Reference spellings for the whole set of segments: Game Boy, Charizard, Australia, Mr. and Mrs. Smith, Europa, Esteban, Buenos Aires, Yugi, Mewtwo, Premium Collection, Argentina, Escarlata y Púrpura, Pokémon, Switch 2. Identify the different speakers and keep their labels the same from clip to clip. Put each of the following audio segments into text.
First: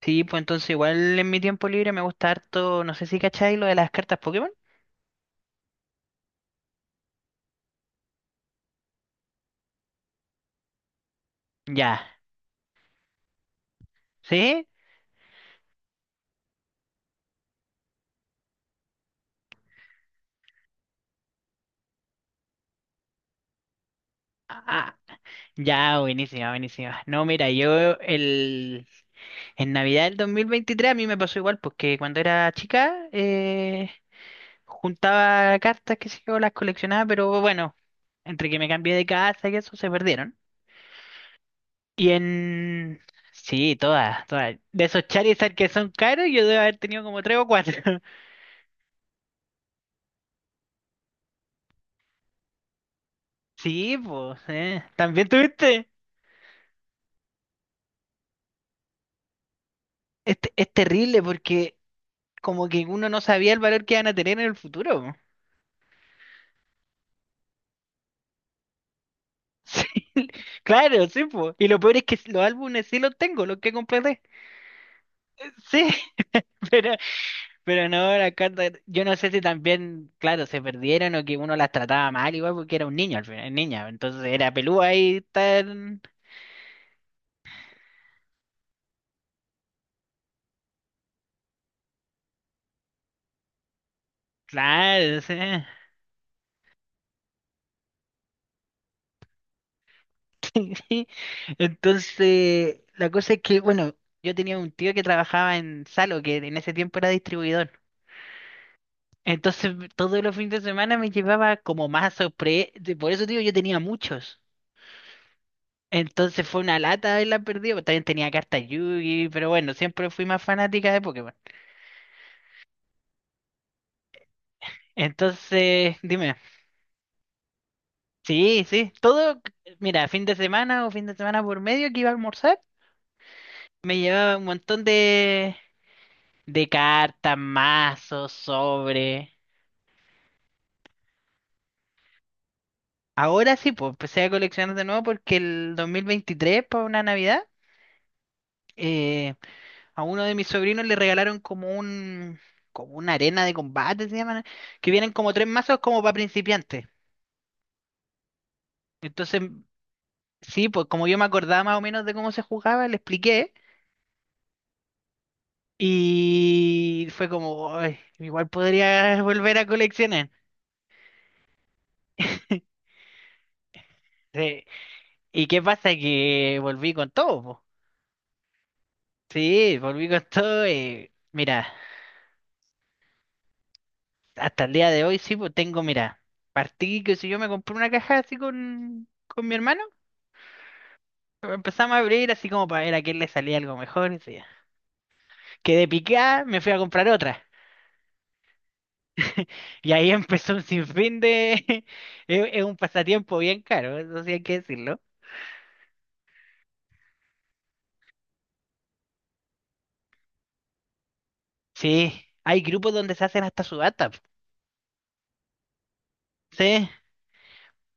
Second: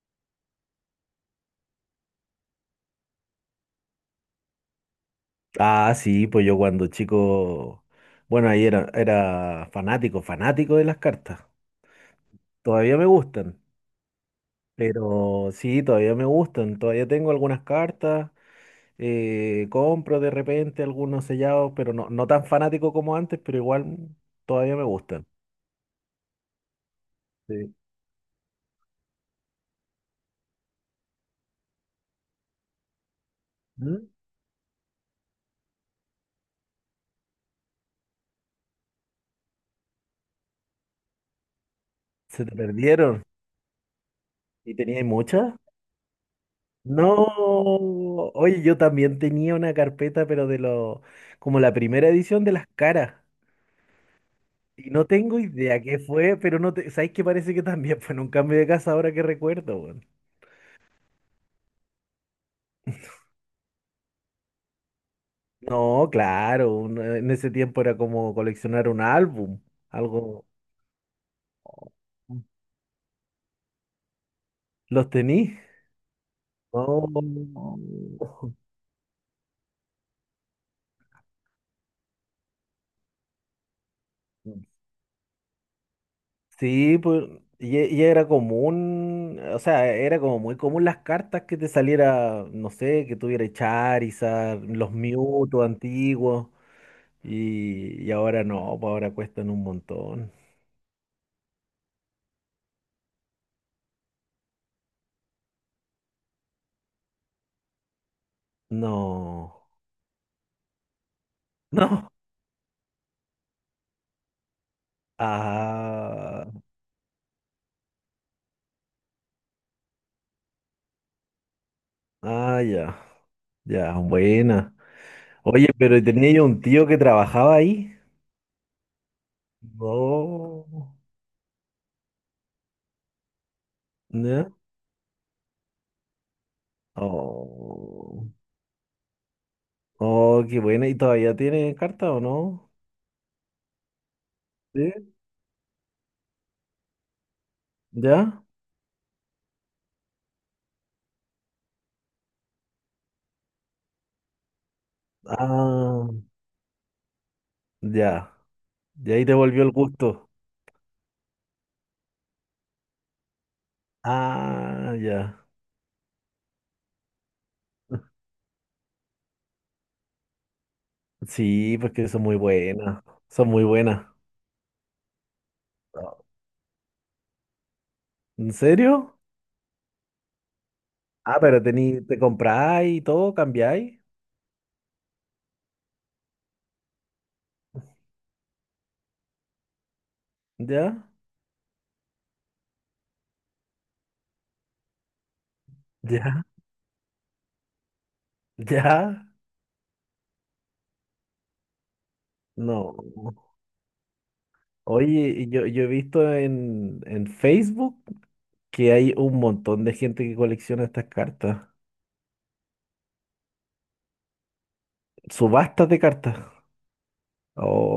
Speaker 1: Sí, pues entonces igual en mi tiempo libre me gusta harto, no sé si cacháis lo de las cartas Pokémon.
Speaker 2: Ah, sí, pues yo cuando chico, bueno, ahí era fanático, fanático de las cartas.
Speaker 1: Ya,
Speaker 2: Todavía me gustan,
Speaker 1: ¿sí?
Speaker 2: pero sí, todavía me gustan. Todavía tengo algunas cartas, compro de repente algunos sellados, pero no, no tan fanático como antes, pero igual todavía me
Speaker 1: Ah, ah,
Speaker 2: gustan.
Speaker 1: ya, buenísima, buenísima. No, mira,
Speaker 2: Sí.
Speaker 1: en Navidad del 2023 a mí me pasó igual, porque cuando era chica
Speaker 2: ¿Mm?
Speaker 1: juntaba cartas, que sé yo, las coleccionaba, pero bueno, entre que me cambié de casa y eso se perdieron. Y
Speaker 2: ¿Se te
Speaker 1: en...
Speaker 2: perdieron?
Speaker 1: Sí, todas, todas.
Speaker 2: ¿Y
Speaker 1: De
Speaker 2: tenías
Speaker 1: esos Charizard
Speaker 2: muchas?
Speaker 1: que son caros, yo debo haber tenido como tres o cuatro.
Speaker 2: No, oye, yo también tenía una carpeta, pero como la primera edición de las caras.
Speaker 1: Sí, pues.
Speaker 2: Y no
Speaker 1: ¿También
Speaker 2: tengo idea
Speaker 1: tuviste?
Speaker 2: qué fue, pero no te, ¿sabes qué? Parece que también fue en un cambio de casa ahora que recuerdo, weón.
Speaker 1: Es terrible porque como que uno no sabía el valor que iban a tener en el futuro, po.
Speaker 2: No, claro, en ese tiempo era como coleccionar un álbum,
Speaker 1: Sí,
Speaker 2: algo.
Speaker 1: claro, sí, po. Y lo peor es que los álbumes sí los tengo, los que completé.
Speaker 2: ¿Los tení?
Speaker 1: Sí, pero,
Speaker 2: No.
Speaker 1: pero no, las cartas, yo no sé, si también, claro, se perdieron o que uno las trataba mal igual porque era un niño al final, niña, entonces era pelúa ahí tan.
Speaker 2: Sí, pues, y era común, o sea, era como muy común las cartas que te saliera, no sé, que tuviera Charizard, los
Speaker 1: Claro, sí.
Speaker 2: Mewtwo antiguos, y ahora no, pues ahora cuestan un montón.
Speaker 1: Sí. Entonces, la cosa es que, bueno, yo tenía un tío que trabajaba en Salo, que en ese tiempo era distribuidor.
Speaker 2: No,
Speaker 1: Entonces todos los fines de semana me llevaba como
Speaker 2: no.
Speaker 1: más sorpresa. Por eso, digo, yo tenía muchos. Entonces
Speaker 2: Ah,
Speaker 1: fue una lata haberla perdido. También tenía cartas Yugi, pero bueno, siempre fui más fanática de Pokémon.
Speaker 2: ah, ya, ya, buena. Oye,
Speaker 1: Entonces,
Speaker 2: pero tenía
Speaker 1: dime,
Speaker 2: yo un tío que trabajaba ahí.
Speaker 1: sí, sí, todo, mira, fin de
Speaker 2: No,
Speaker 1: semana o fin de semana por medio que iba a almorzar, me llevaba un
Speaker 2: ¿ya?
Speaker 1: montón de cartas,
Speaker 2: Oh,
Speaker 1: mazos, sobre.
Speaker 2: oh, qué buena. ¿Y todavía tiene carta o no?
Speaker 1: Ahora sí, pues empecé a coleccionar de nuevo
Speaker 2: ¿Sí?
Speaker 1: porque el 2023, para una Navidad,
Speaker 2: ¿Ya?
Speaker 1: eh, a uno de mis sobrinos le regalaron como una arena de combate, se llaman, que vienen como tres mazos como
Speaker 2: Ah,
Speaker 1: para principiantes.
Speaker 2: ya. Y ahí te
Speaker 1: Entonces,
Speaker 2: volvió el gusto.
Speaker 1: sí, pues como yo me acordaba más o menos de cómo se jugaba, le expliqué
Speaker 2: Ah, ya.
Speaker 1: y fue como: "Ay, igual podría volver a coleccionar".
Speaker 2: Sí, pues que son muy buenas. Son muy buenas.
Speaker 1: Sí. ¿Y qué pasa? Que volví con todo, po.
Speaker 2: ¿En serio?
Speaker 1: Sí, volví con todo.
Speaker 2: Ah, pero
Speaker 1: Mira,
Speaker 2: tení, te compráis y todo, cambiáis.
Speaker 1: hasta el día de hoy sí, pues tengo, mira, partí que si yo me compré una caja así con mi hermano.
Speaker 2: ¿Ya?
Speaker 1: Empezamos a abrir así como para ver a quién le salía algo mejor. Y sí. Quedé picada,
Speaker 2: ¿Ya?
Speaker 1: me fui a comprar otra.
Speaker 2: ¿Ya?
Speaker 1: Y ahí empezó un sinfín de. Es un
Speaker 2: No.
Speaker 1: pasatiempo bien caro, eso sí hay que decirlo.
Speaker 2: Oye, yo he visto en Facebook que hay un montón de gente que colecciona estas cartas.
Speaker 1: Sí, hay grupos donde se hacen hasta subasta.
Speaker 2: Subastas de cartas.
Speaker 1: Sí,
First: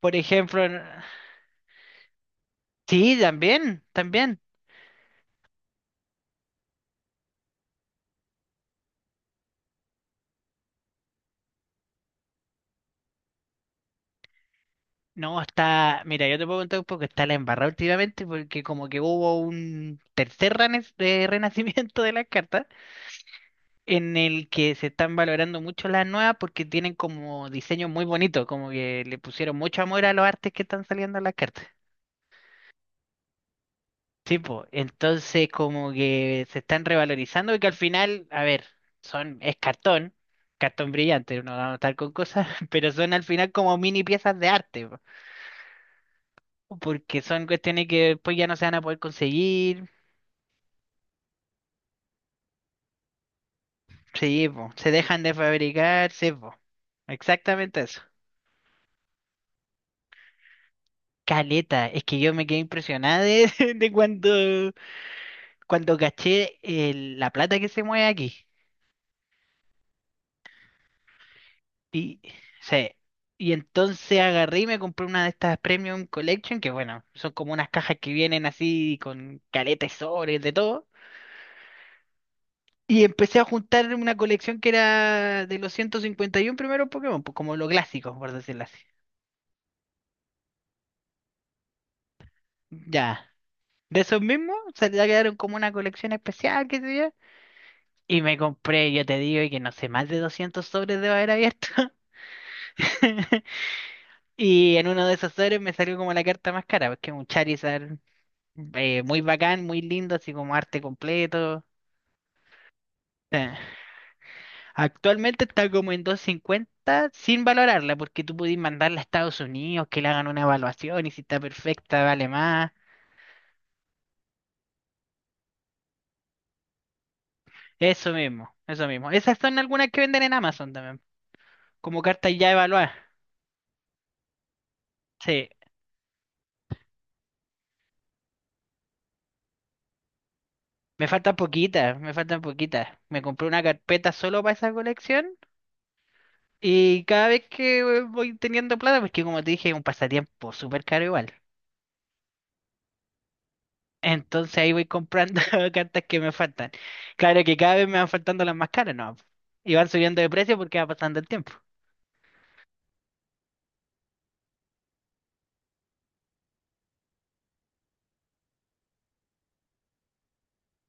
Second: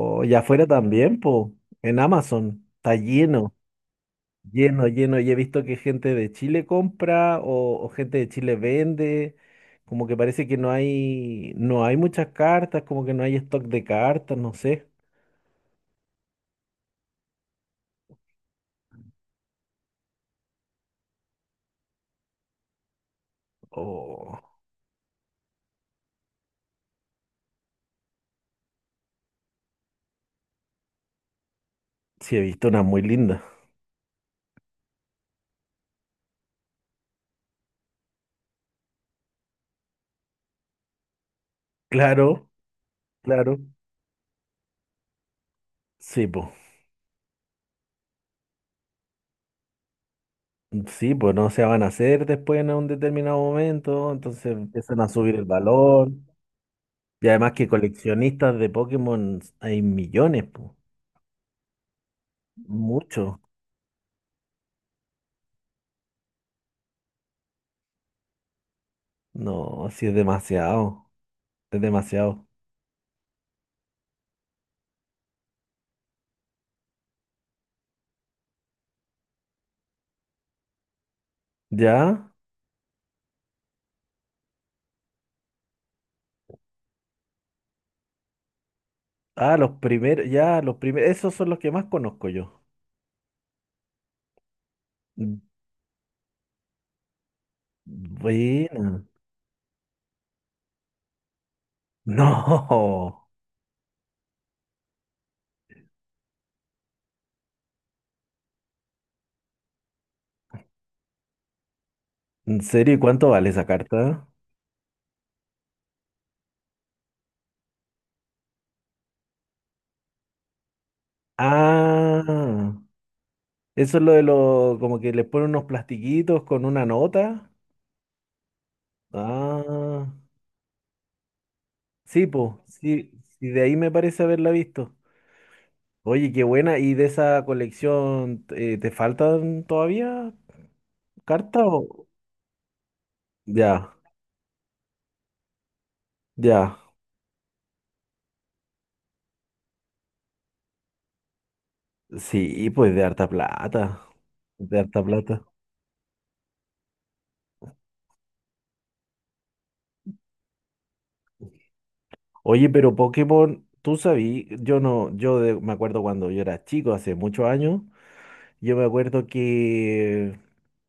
Speaker 1: por
Speaker 2: ya
Speaker 1: ejemplo.
Speaker 2: afuera también, po. En Amazon. Está
Speaker 1: Sí,
Speaker 2: lleno,
Speaker 1: también, también.
Speaker 2: lleno, lleno. Y he visto que gente de Chile compra o gente de Chile vende. Como que parece que no hay muchas cartas, como que no hay stock de cartas, no sé.
Speaker 1: No, está. Mira, yo te puedo contar un poco que está la embarrada últimamente porque como que hubo un tercer renacimiento de las cartas, en
Speaker 2: O
Speaker 1: el que se están valorando mucho las nuevas porque tienen como diseños muy bonitos, como que le pusieron mucho amor a los artes que están saliendo en las cartas.
Speaker 2: sí, he visto una muy linda.
Speaker 1: Sí, pues, entonces como que se están revalorizando y que al final, a ver, es cartón, cartón brillante, no vamos a estar con cosas,
Speaker 2: Claro,
Speaker 1: pero son al final
Speaker 2: claro.
Speaker 1: como mini piezas de arte, po,
Speaker 2: Sí, po.
Speaker 1: porque son cuestiones que después ya no se van a poder conseguir,
Speaker 2: Sí, pues no se van a hacer después en un determinado momento, entonces
Speaker 1: sí, po, se
Speaker 2: empiezan a
Speaker 1: dejan de
Speaker 2: subir el
Speaker 1: fabricar,
Speaker 2: valor.
Speaker 1: sí, po,
Speaker 2: Y además que
Speaker 1: exactamente eso.
Speaker 2: coleccionistas de Pokémon hay millones, pues.
Speaker 1: Caleta, es que yo me quedé impresionada
Speaker 2: Mucho.
Speaker 1: de, de cuando caché la plata que se mueve aquí.
Speaker 2: No, sí es demasiado. Es
Speaker 1: Y,
Speaker 2: demasiado.
Speaker 1: sí, y entonces agarré y me compré una de estas Premium Collection, que bueno, son como unas cajas que vienen así con caleta y sobres de todo.
Speaker 2: ¿Ya?
Speaker 1: Y empecé a juntar una colección que era de los 151 primeros Pokémon, pues como los clásicos, por decirlo así.
Speaker 2: Ah, los primeros, ya, los primeros, esos son los que más conozco yo.
Speaker 1: Ya. De esos mismos, se le quedaron
Speaker 2: Mm.
Speaker 1: como una colección especial, qué sé yo. Y me compré,
Speaker 2: Buena.
Speaker 1: yo te digo, y que no sé, más de 200 sobres debo haber abierto.
Speaker 2: No.
Speaker 1: Y en uno de esos sobres me salió como la carta más cara, porque es un Charizard muy bacán, muy lindo, así como arte completo.
Speaker 2: ¿En serio? ¿Y cuánto vale
Speaker 1: Eh,
Speaker 2: esa carta?
Speaker 1: Actualmente está como en 250 sin valorarla, porque tú pudiste mandarla a Estados Unidos, que le hagan una evaluación y si está perfecta vale más.
Speaker 2: Ah, eso es lo de los, como que les ponen unos plastiquitos con una nota.
Speaker 1: Eso mismo, eso mismo. Esas son algunas que
Speaker 2: Ah,
Speaker 1: venden en Amazon también, como
Speaker 2: sí,
Speaker 1: cartas ya
Speaker 2: pues,
Speaker 1: evaluadas.
Speaker 2: sí, sí, de ahí me parece haberla visto.
Speaker 1: Sí.
Speaker 2: Oye, qué buena. ¿Y de esa colección te faltan todavía
Speaker 1: Me faltan
Speaker 2: cartas
Speaker 1: poquitas,
Speaker 2: o...?
Speaker 1: me faltan poquitas. Me compré una
Speaker 2: Ya,
Speaker 1: carpeta solo para esa colección
Speaker 2: ya.
Speaker 1: y cada vez que voy teniendo plata, porque como te dije, es un pasatiempo súper caro igual.
Speaker 2: Sí, pues de harta plata.
Speaker 1: Entonces ahí
Speaker 2: De
Speaker 1: voy
Speaker 2: harta
Speaker 1: comprando
Speaker 2: plata.
Speaker 1: cartas que me faltan. Claro que cada vez me van faltando las más caras, ¿no? Y van subiendo de precio porque va pasando el tiempo.
Speaker 2: Oye, pero Pokémon, tú sabí, yo no, me acuerdo cuando yo era chico, hace muchos años, yo me acuerdo que,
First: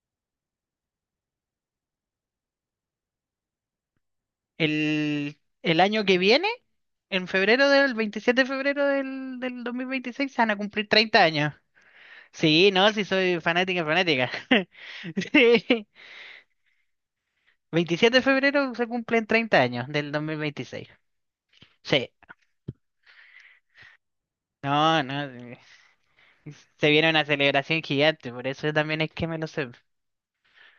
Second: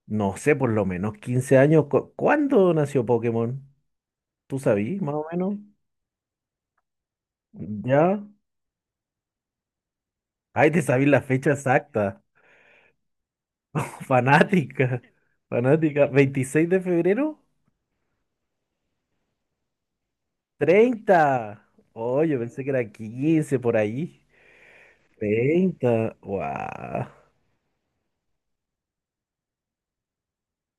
Speaker 2: no sé, por lo menos 15 años, ¿cuándo nació Pokémon? ¿Tú sabí, más o
Speaker 1: El,
Speaker 2: menos?
Speaker 1: el año que viene, en febrero del,
Speaker 2: ¿Ya?
Speaker 1: 27 de febrero del 2026, se van a
Speaker 2: Ay, te
Speaker 1: cumplir
Speaker 2: sabí la
Speaker 1: 30
Speaker 2: fecha
Speaker 1: años.
Speaker 2: exacta.
Speaker 1: Sí, no, sí soy fanática, fanática.
Speaker 2: Fanática.
Speaker 1: Sí.
Speaker 2: Fanática. ¿26 de febrero?
Speaker 1: 27 de febrero se cumplen 30 años del 2026.
Speaker 2: 30.
Speaker 1: Sí.
Speaker 2: Oh, yo pensé que era 15 por ahí.
Speaker 1: No, no.
Speaker 2: 30,
Speaker 1: Se
Speaker 2: ¡Wow!
Speaker 1: viene una celebración gigante, por eso también es que me lo sé.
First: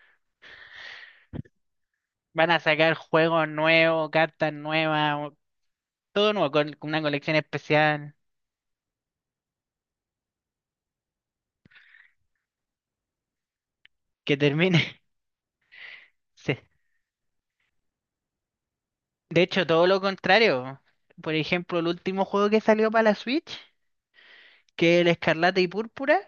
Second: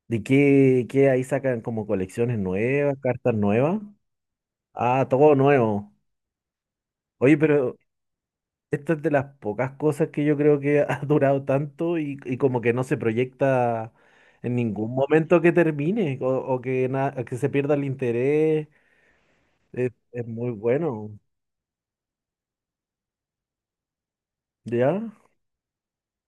Speaker 2: ¿De qué ahí sacan como colecciones
Speaker 1: Van a sacar
Speaker 2: nuevas, cartas
Speaker 1: juegos
Speaker 2: nuevas?
Speaker 1: nuevos, cartas
Speaker 2: Ah,
Speaker 1: nuevas,
Speaker 2: todo nuevo.
Speaker 1: todo nuevo, con una colección
Speaker 2: Oye, pero
Speaker 1: especial
Speaker 2: esta es de las pocas cosas que yo creo que ha durado tanto y como que no se proyecta
Speaker 1: que
Speaker 2: en
Speaker 1: termine.
Speaker 2: ningún momento que termine o,
Speaker 1: Sí.
Speaker 2: o que se pierda el interés.
Speaker 1: De hecho, todo
Speaker 2: Es,
Speaker 1: lo
Speaker 2: es muy
Speaker 1: contrario.
Speaker 2: bueno.
Speaker 1: Por ejemplo, el último juego que salió para la Switch, que es
Speaker 2: ¿Ya?
Speaker 1: el Escarlata y Púrpura,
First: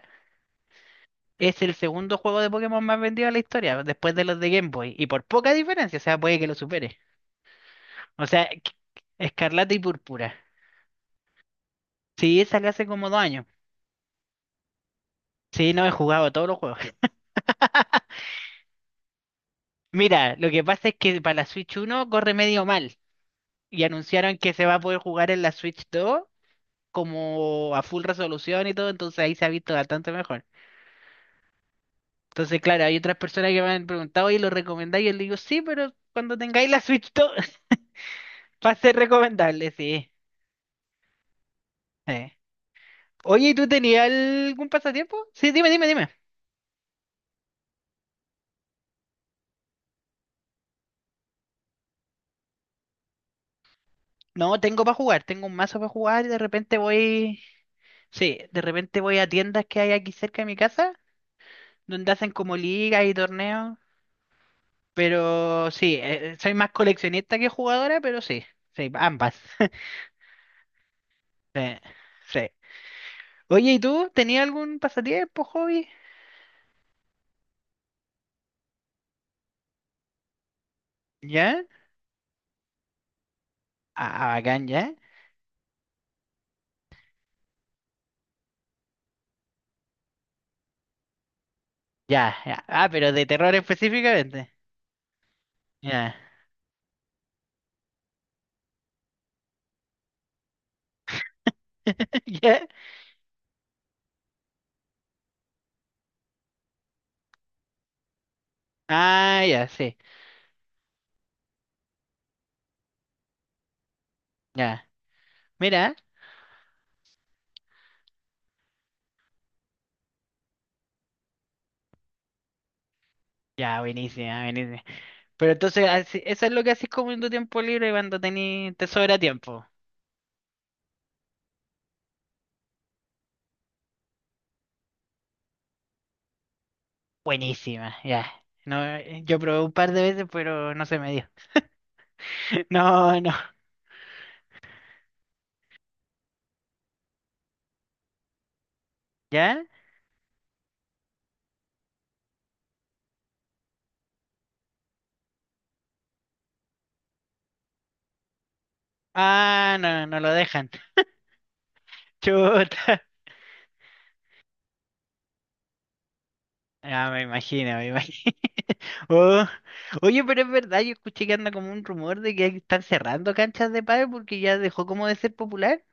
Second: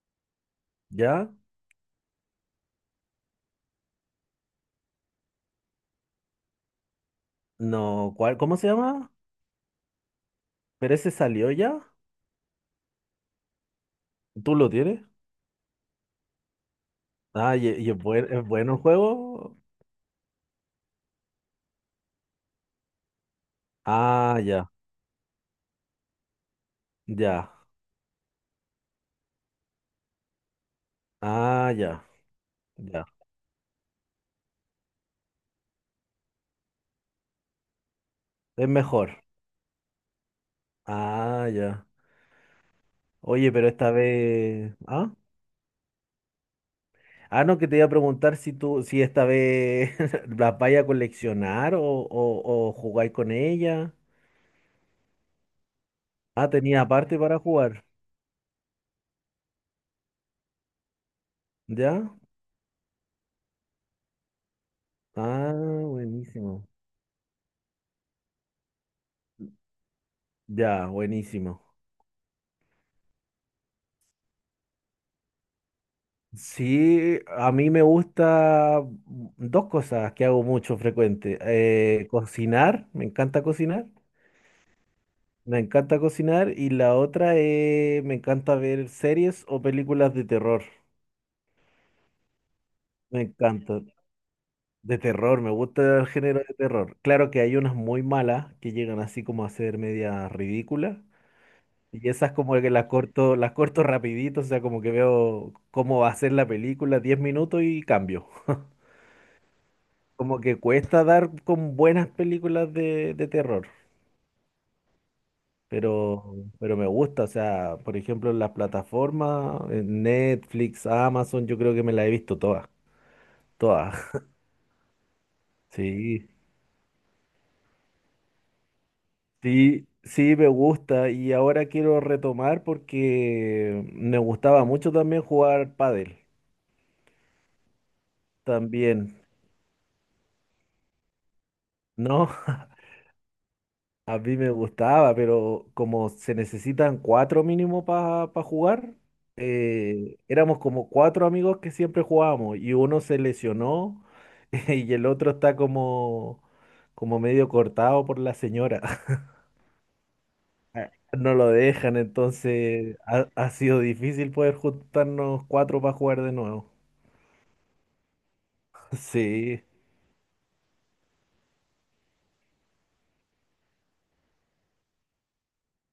Speaker 2: ¿Ya?
Speaker 1: es el segundo juego de Pokémon más vendido de la historia, después de los de Game Boy. Y por poca diferencia, o sea, puede que lo supere.
Speaker 2: No,
Speaker 1: O
Speaker 2: ¿cuál?
Speaker 1: sea,
Speaker 2: ¿Cómo se llama?
Speaker 1: Escarlata y Púrpura.
Speaker 2: ¿Pero ese salió ya?
Speaker 1: Sí, esa la hace como 2 años.
Speaker 2: ¿Tú lo tienes?
Speaker 1: Sí, no he jugado todos los juegos.
Speaker 2: Ah, y es bueno el juego.
Speaker 1: Mira, lo que pasa es que para la Switch uno corre medio mal. Y anunciaron
Speaker 2: Ah,
Speaker 1: que se
Speaker 2: ya,
Speaker 1: va a poder jugar en la Switch 2
Speaker 2: ya.
Speaker 1: como a full resolución y todo, entonces ahí se ha visto bastante mejor.
Speaker 2: Ah, ya,
Speaker 1: Entonces, claro, hay
Speaker 2: ya.
Speaker 1: otras personas que me han preguntado, ¿y lo recomendáis? Y yo le digo, sí, pero cuando tengáis la Switch 2,
Speaker 2: Es
Speaker 1: va a ser
Speaker 2: mejor.
Speaker 1: recomendable, sí.
Speaker 2: Ah, ya.
Speaker 1: Eh. Oye,
Speaker 2: Oye,
Speaker 1: ¿y tú
Speaker 2: pero esta
Speaker 1: tenías algún
Speaker 2: vez. Ah,
Speaker 1: pasatiempo? Sí, dime, dime, dime.
Speaker 2: ah, no, que te iba a preguntar si esta vez las vaya a coleccionar o jugáis con ella.
Speaker 1: No, tengo para jugar, tengo un mazo para jugar y de
Speaker 2: Ah,
Speaker 1: repente
Speaker 2: tenía aparte para
Speaker 1: voy.
Speaker 2: jugar.
Speaker 1: Sí, de repente voy a tiendas que hay aquí cerca de mi casa, donde
Speaker 2: ¿Ya?
Speaker 1: hacen como ligas y torneos,
Speaker 2: Ah,
Speaker 1: pero sí, soy
Speaker 2: buenísimo.
Speaker 1: más coleccionista que jugadora, pero sí, sí, ambas.
Speaker 2: Ya,
Speaker 1: Sí,
Speaker 2: buenísimo.
Speaker 1: sí. Oye, ¿y tú tenías algún pasatiempo, hobby?
Speaker 2: Sí, a mí me gusta dos cosas que hago mucho frecuente.
Speaker 1: ¿Ya?
Speaker 2: Me encanta cocinar,
Speaker 1: Ah, bacán, ¿ya?
Speaker 2: me encanta cocinar y la otra es, me encanta ver series o películas de terror.
Speaker 1: Ya, ya. Ah, pero
Speaker 2: Me
Speaker 1: de terror
Speaker 2: encanta.
Speaker 1: específicamente.
Speaker 2: De terror, me gusta el
Speaker 1: Ya.
Speaker 2: género de terror. Claro que hay unas muy malas que llegan así como a ser media ridículas y esas como
Speaker 1: ¿Ya?
Speaker 2: que las corto rapidito, o sea, como que veo cómo va a ser la película, 10 minutos y cambio.
Speaker 1: Ah, ya, sí.
Speaker 2: Como que cuesta dar con buenas películas de terror,
Speaker 1: Ya. Mira.
Speaker 2: pero, pero me gusta. O sea, por ejemplo, en las plataformas, en Netflix, Amazon, yo creo que me las he visto todas.
Speaker 1: Ya,
Speaker 2: Todas.
Speaker 1: buenísima, buenísima. Pero entonces,
Speaker 2: Sí,
Speaker 1: eso es lo que haces como en tu tiempo libre cuando tení, te sobra tiempo.
Speaker 2: sí, sí, me gusta. Y ahora quiero retomar porque me gustaba mucho también jugar pádel.
Speaker 1: Buenísima, ya. No,
Speaker 2: También.
Speaker 1: yo probé un par de veces, pero no se me dio.
Speaker 2: No,
Speaker 1: No, no.
Speaker 2: a mí me gustaba, pero como se necesitan cuatro mínimo para jugar,
Speaker 1: ¿Ya?
Speaker 2: éramos como cuatro amigos que siempre jugábamos y uno se lesionó y el otro está como medio cortado por la señora.
Speaker 1: Ah, no, no lo dejan.
Speaker 2: No lo dejan, entonces
Speaker 1: Chuta.
Speaker 2: ha sido difícil poder juntarnos cuatro para jugar de nuevo.
Speaker 1: Ah, me imagino, me imagino. Oh.
Speaker 2: Sí.
Speaker 1: Oye, pero es verdad, yo escuché que anda como un rumor de que están cerrando canchas de pádel porque ya dejó como de ser popular.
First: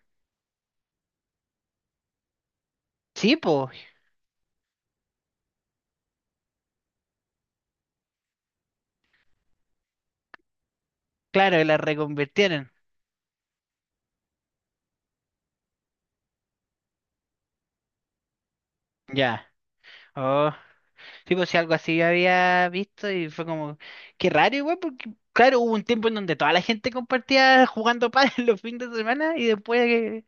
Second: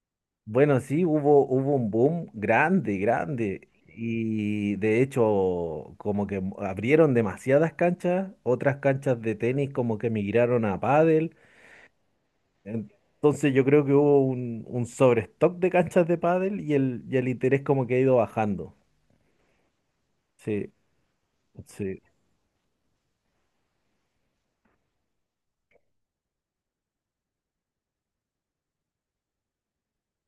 Speaker 2: Bueno, sí, hubo un boom grande,
Speaker 1: Sí,
Speaker 2: grande.
Speaker 1: pues,
Speaker 2: Y de hecho, como que abrieron demasiadas canchas, otras canchas de tenis como que migraron a pádel.
Speaker 1: claro, la reconvirtieron.
Speaker 2: Entonces yo creo que hubo un sobrestock de canchas de pádel y el interés como que ha ido bajando.
Speaker 1: Ya. Oh.
Speaker 2: Sí,
Speaker 1: Sí, pues sí, algo así
Speaker 2: sí,
Speaker 1: yo había visto y fue como, qué raro igual, porque claro, hubo un tiempo en donde toda la gente compartía jugando pádel los fines de semana y después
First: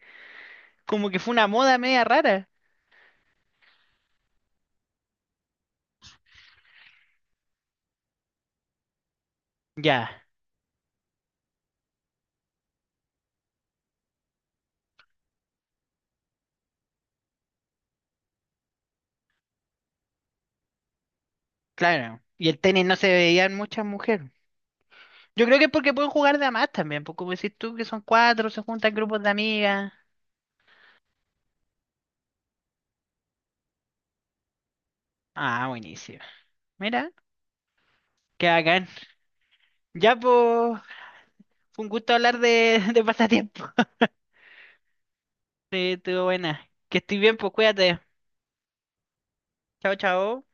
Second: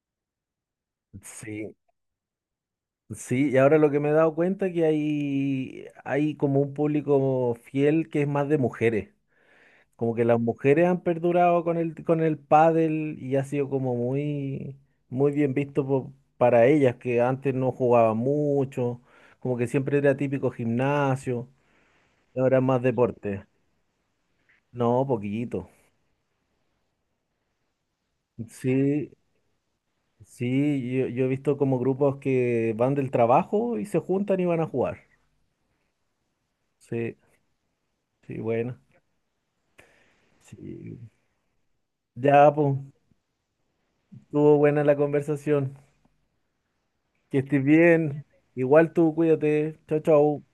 Speaker 1: como que fue una
Speaker 2: sí,
Speaker 1: moda media rara.
Speaker 2: sí. Y ahora lo que me he dado cuenta es que hay como un público fiel que es más de mujeres.
Speaker 1: Ya,
Speaker 2: Como que las mujeres han perdurado con el pádel y ha sido como muy, muy bien visto para ellas, que antes no jugaban mucho, como que siempre era típico gimnasio,
Speaker 1: claro.
Speaker 2: y
Speaker 1: Y
Speaker 2: ahora
Speaker 1: el
Speaker 2: es más
Speaker 1: tenis no se
Speaker 2: deporte.
Speaker 1: veían muchas mujeres.
Speaker 2: No,
Speaker 1: Yo creo que
Speaker 2: poquito.
Speaker 1: es porque pueden jugar de a más también, pues como decís tú, que son cuatro, se juntan
Speaker 2: Sí,
Speaker 1: grupos de amigas.
Speaker 2: sí, yo he visto como grupos que van del trabajo y se juntan y van a jugar.
Speaker 1: Ah, buenísimo. Mira,
Speaker 2: Sí, sí,
Speaker 1: qué
Speaker 2: bueno.
Speaker 1: bacán. Ya, pues,
Speaker 2: Sí.
Speaker 1: fue un gusto hablar
Speaker 2: Ya, pues,
Speaker 1: de pasatiempo.
Speaker 2: estuvo buena la conversación.
Speaker 1: Sí, estuvo buena. Que estoy bien,
Speaker 2: Que
Speaker 1: pues
Speaker 2: estés
Speaker 1: cuídate.
Speaker 2: bien. Igual tú, cuídate.
Speaker 1: Chao,
Speaker 2: Chao,
Speaker 1: chao.
Speaker 2: chao.